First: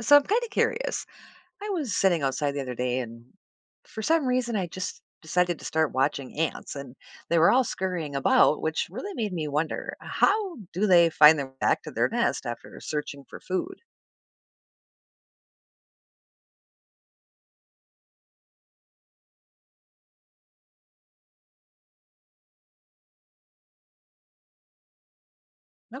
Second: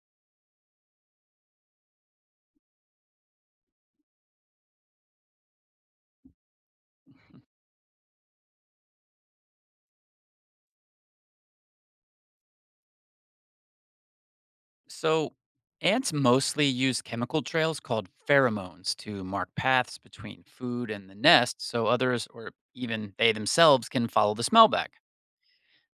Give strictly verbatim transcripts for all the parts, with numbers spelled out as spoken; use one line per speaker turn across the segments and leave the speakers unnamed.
So I'm kind of curious. I was sitting outside the other day, and for some reason, I just decided to start watching ants, and they were all scurrying about, which really made me wonder how do they find their way back to their nest after searching for food?
So, ants mostly use chemical trails called pheromones to mark paths between food and the nest so others or even they themselves can follow the smell back.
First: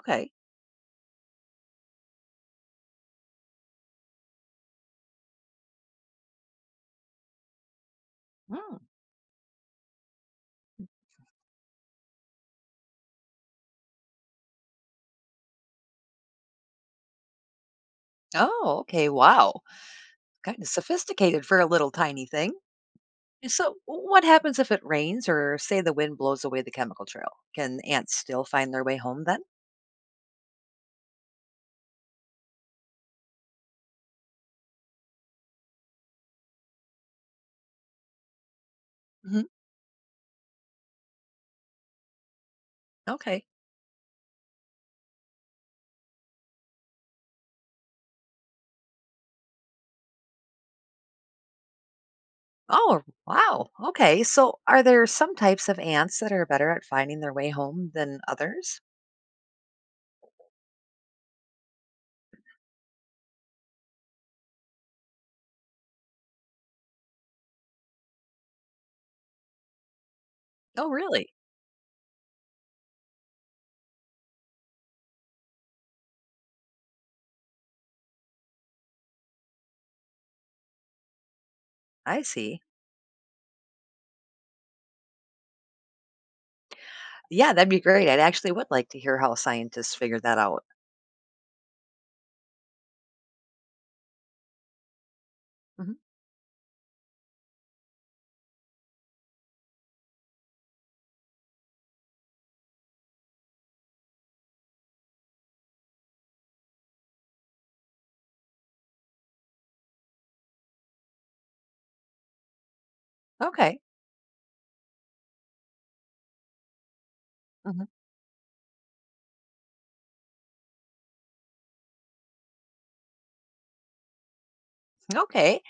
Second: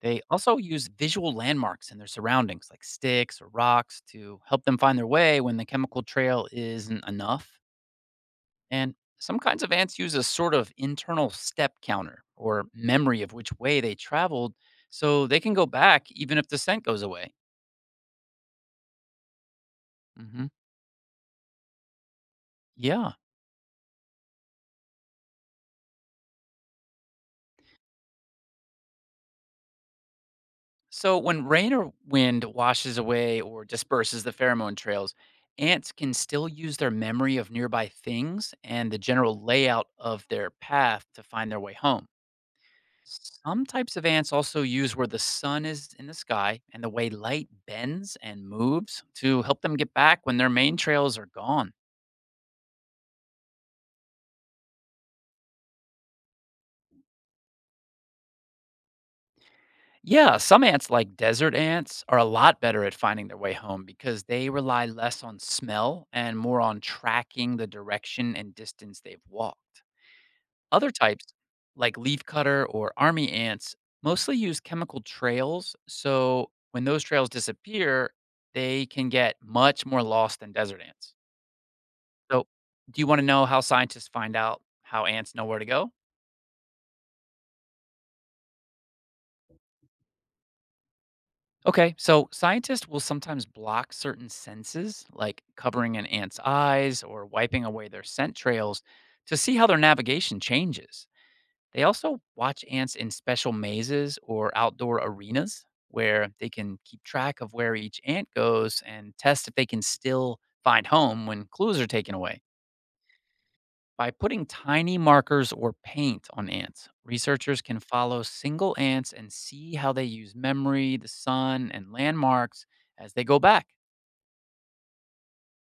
They also use visual landmarks in their surroundings, like sticks or rocks, to help them find their way when the chemical trail isn't enough.
Mm.
And some kinds of ants use a sort of internal step counter or memory of which way they traveled so they can go back even if the scent goes away.
Oh, okay. Wow.
Hmm.
Kind of sophisticated for a little tiny thing.
Yeah.
So, what happens if it rains or, say, the wind blows away the chemical trail? Can ants still find their way home then?
So when rain or wind washes away or disperses the pheromone trails, ants can still use their memory of nearby things and the general
hmm.
layout of their path to find their way home.
Okay.
Some types of ants also use where the sun is in the sky and the way light bends and moves to help them get back when their main trails are gone.
Oh, wow. Okay. So, are there some types of ants that are better at finding their way home than others?
Yeah, some ants, like desert ants, are a lot better at finding their way home because they rely less on smell and more on tracking the direction and distance they've walked.
Oh,
Other types,
really?
like leafcutter or army ants, mostly use chemical trails. So when those trails disappear, they can get much more lost than desert ants.
I
So,
see.
do you wanna know how scientists find out how ants know where to go?
Yeah, that'd be great. I'd actually would like to hear how scientists figure that out.
Okay, so scientists will sometimes block certain senses, like
hmm.
covering an ant's eyes or wiping away their scent trails, to see how their navigation changes. They also watch ants in special mazes or outdoor arenas where they can keep track of where each ant goes and test if they can still find home when clues are taken away.
Okay.
By putting tiny markers or paint on ants, researchers can
hmm.
follow single ants and see how they use memory, the sun, and landmarks as they go back.
Okay.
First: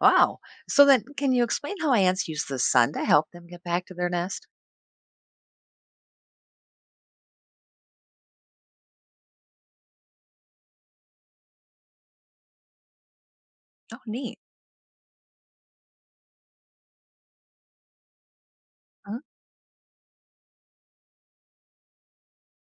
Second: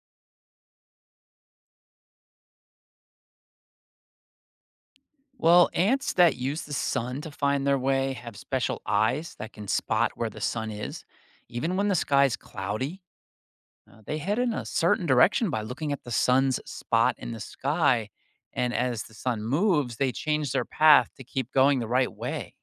Wow. So then, can you explain how ants use the sun to help them get back to their nest?
Well, ants that use the sun to find their way have special eyes that can spot where the sun is. Even when the sky's cloudy,
Oh,
uh, they
neat.
head in a certain direction by looking at the sun's spot in the sky. And as the
Mhm.
sun moves, they change their path to keep going the right way.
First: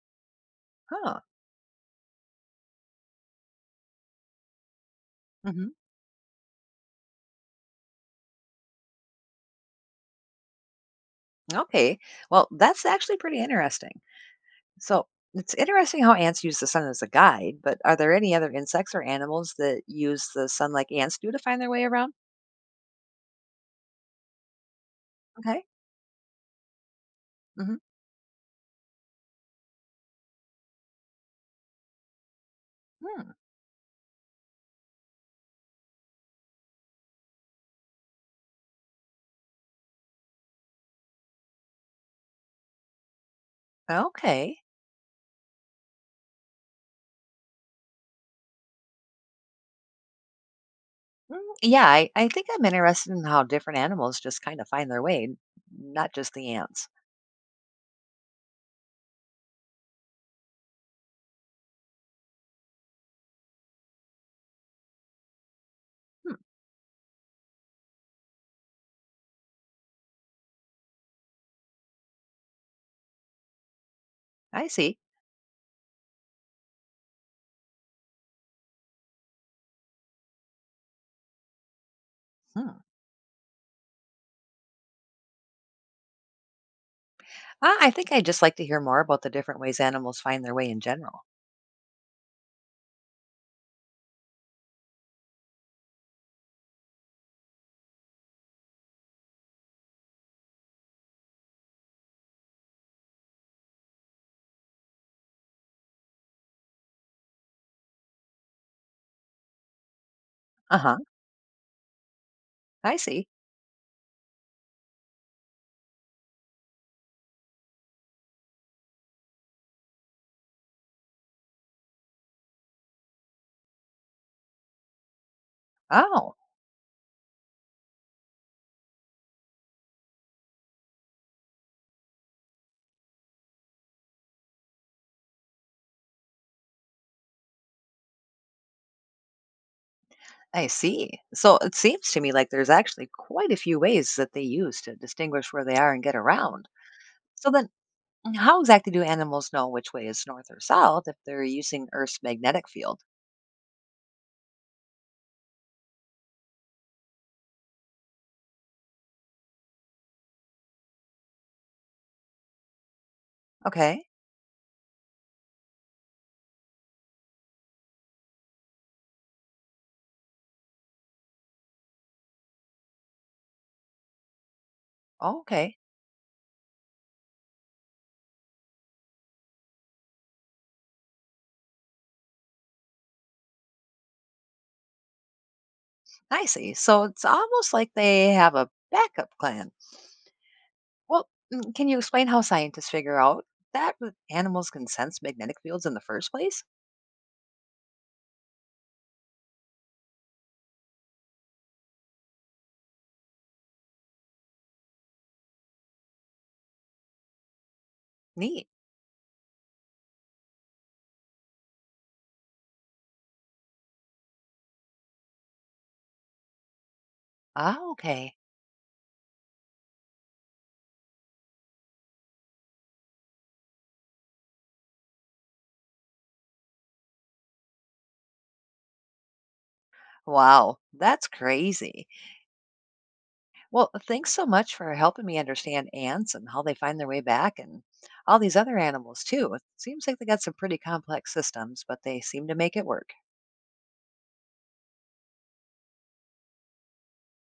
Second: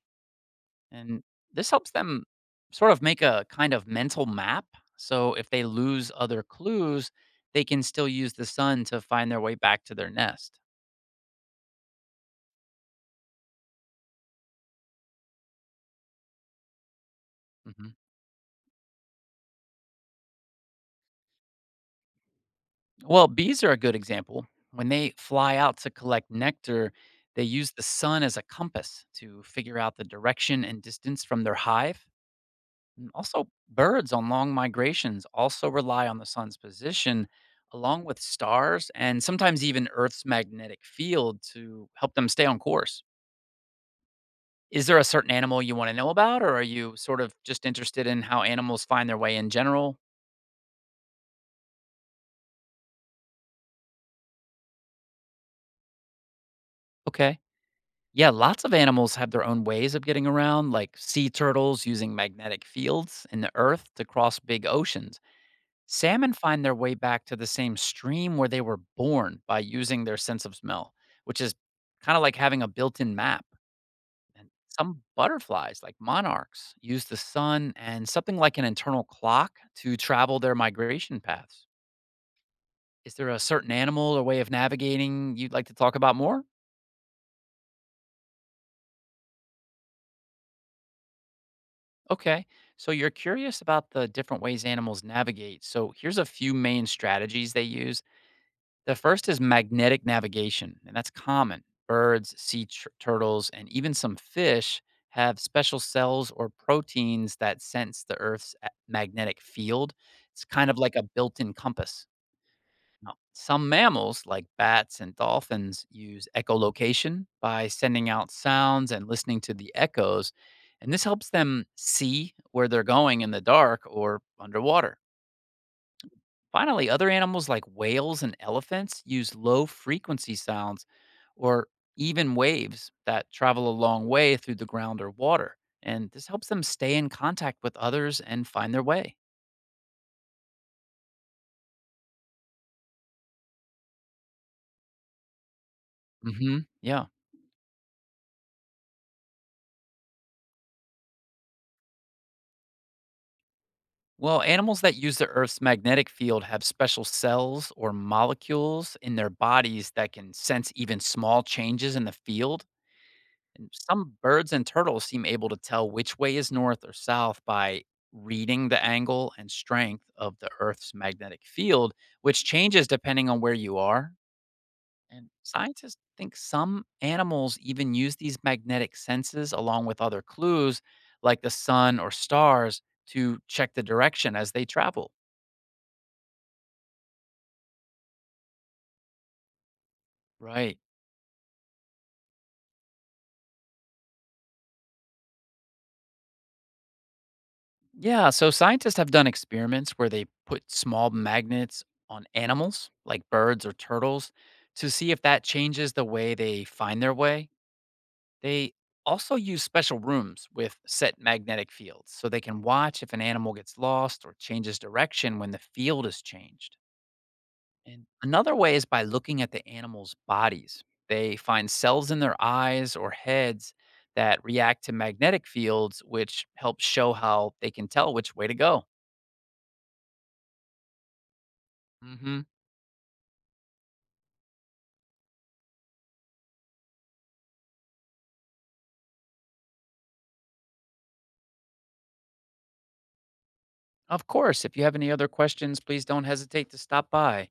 Huh.
And this helps them sort of make a kind of mental map. So if they
hmm.
lose other clues, they can still use the sun to find their way back to their nest.
Okay. Well, that's actually pretty interesting. So it's interesting how ants use the sun as a guide, but
Mhm.
are there any other insects or animals that use the sun like ants do to find their way around?
Well, bees are a good example. When they fly
Okay.
out to collect nectar, they use
hmm.
the sun as a compass to figure out the direction and distance from their hive. And
Hmm.
also, birds on long migrations also rely on the sun's position along with stars and sometimes even Earth's magnetic field to help them stay on course.
Okay.
Is there a certain animal you wanna know about, or are you sort of just interested in how animals find their way in general?
Mm, yeah, I, I think I'm interested in how different animals just kind of find their way, n- not just the ants.
Okay. Yeah, lots of animals have their own ways of getting around, like sea turtles using magnetic fields in the earth to cross big oceans. Salmon
Hmm,
find their way back to the same stream where they were born by using their sense of smell, which is kinda like having a built-in map. And
I see.
some butterflies, like monarchs, use the sun and something like an internal clock to travel their migration paths.
Hmm.
Is there a certain animal or way of navigating you'd like to talk about more?
Ah, I think I'd just like to hear more about the different ways animals find their way in general.
Okay. So you're curious about the different ways animals navigate. So here's a few main strategies they use. The first is magnetic navigation, and that's common. Birds, sea tur- turtles, and even some fish have special cells or proteins that sense the Earth's a- magnetic field. It's kind
Uh
of like
huh.
a built in compass.
I
Now,
see.
some mammals, like bats and dolphins, use echolocation by sending out sounds and listening to the echoes, and this helps them see where they're going in the dark or underwater.
Oh,
Finally, other animals like whales and elephants use low frequency sounds or even waves that travel a long way through the ground or water, and this helps them stay in contact with others and find their way.
I see. So it seems to me like there's actually quite a few ways that they use to distinguish where they are and get
Hmm.
around.
Yeah.
So then, how exactly do animals know which way is north or south if they're using Earth's magnetic field?
Well, animals that use the Earth's magnetic field have special cells or molecules in their bodies that can sense even small changes in the field. And
Okay.
some birds and turtles seem able to tell which way is north or south by reading the angle and strength of the Earth's magnetic field, which changes depending on where you are. And
Oh, okay.
scientists think some animals even use these magnetic senses along with other clues like the sun or stars to check the direction as they travel.
I see. So it's almost like they have a backup plan.
Right.
Well, mm, can you explain how scientists figure out that w- animals can sense magnetic fields in the first place?
Yeah. So scientists have done experiments where they put small magnets on animals like birds or turtles to see if that changes the way they find their way.
Neat.
They also use special rooms with set magnetic fields so they can watch if an animal gets lost or changes direction when the field is changed.
Ah,
And
okay.
another way is by looking at the animals' bodies. They find cells in their eyes or heads that react to magnetic fields, which helps show how they can tell which way to go.
Wow, that's crazy.
Hmm.
Well, thanks so much for helping me understand ants and how they find their way back and all these other animals, too. It seems like they got some pretty complex systems, but they seem to make it work.
Of course, if you have any other questions, please don't hesitate to stop by.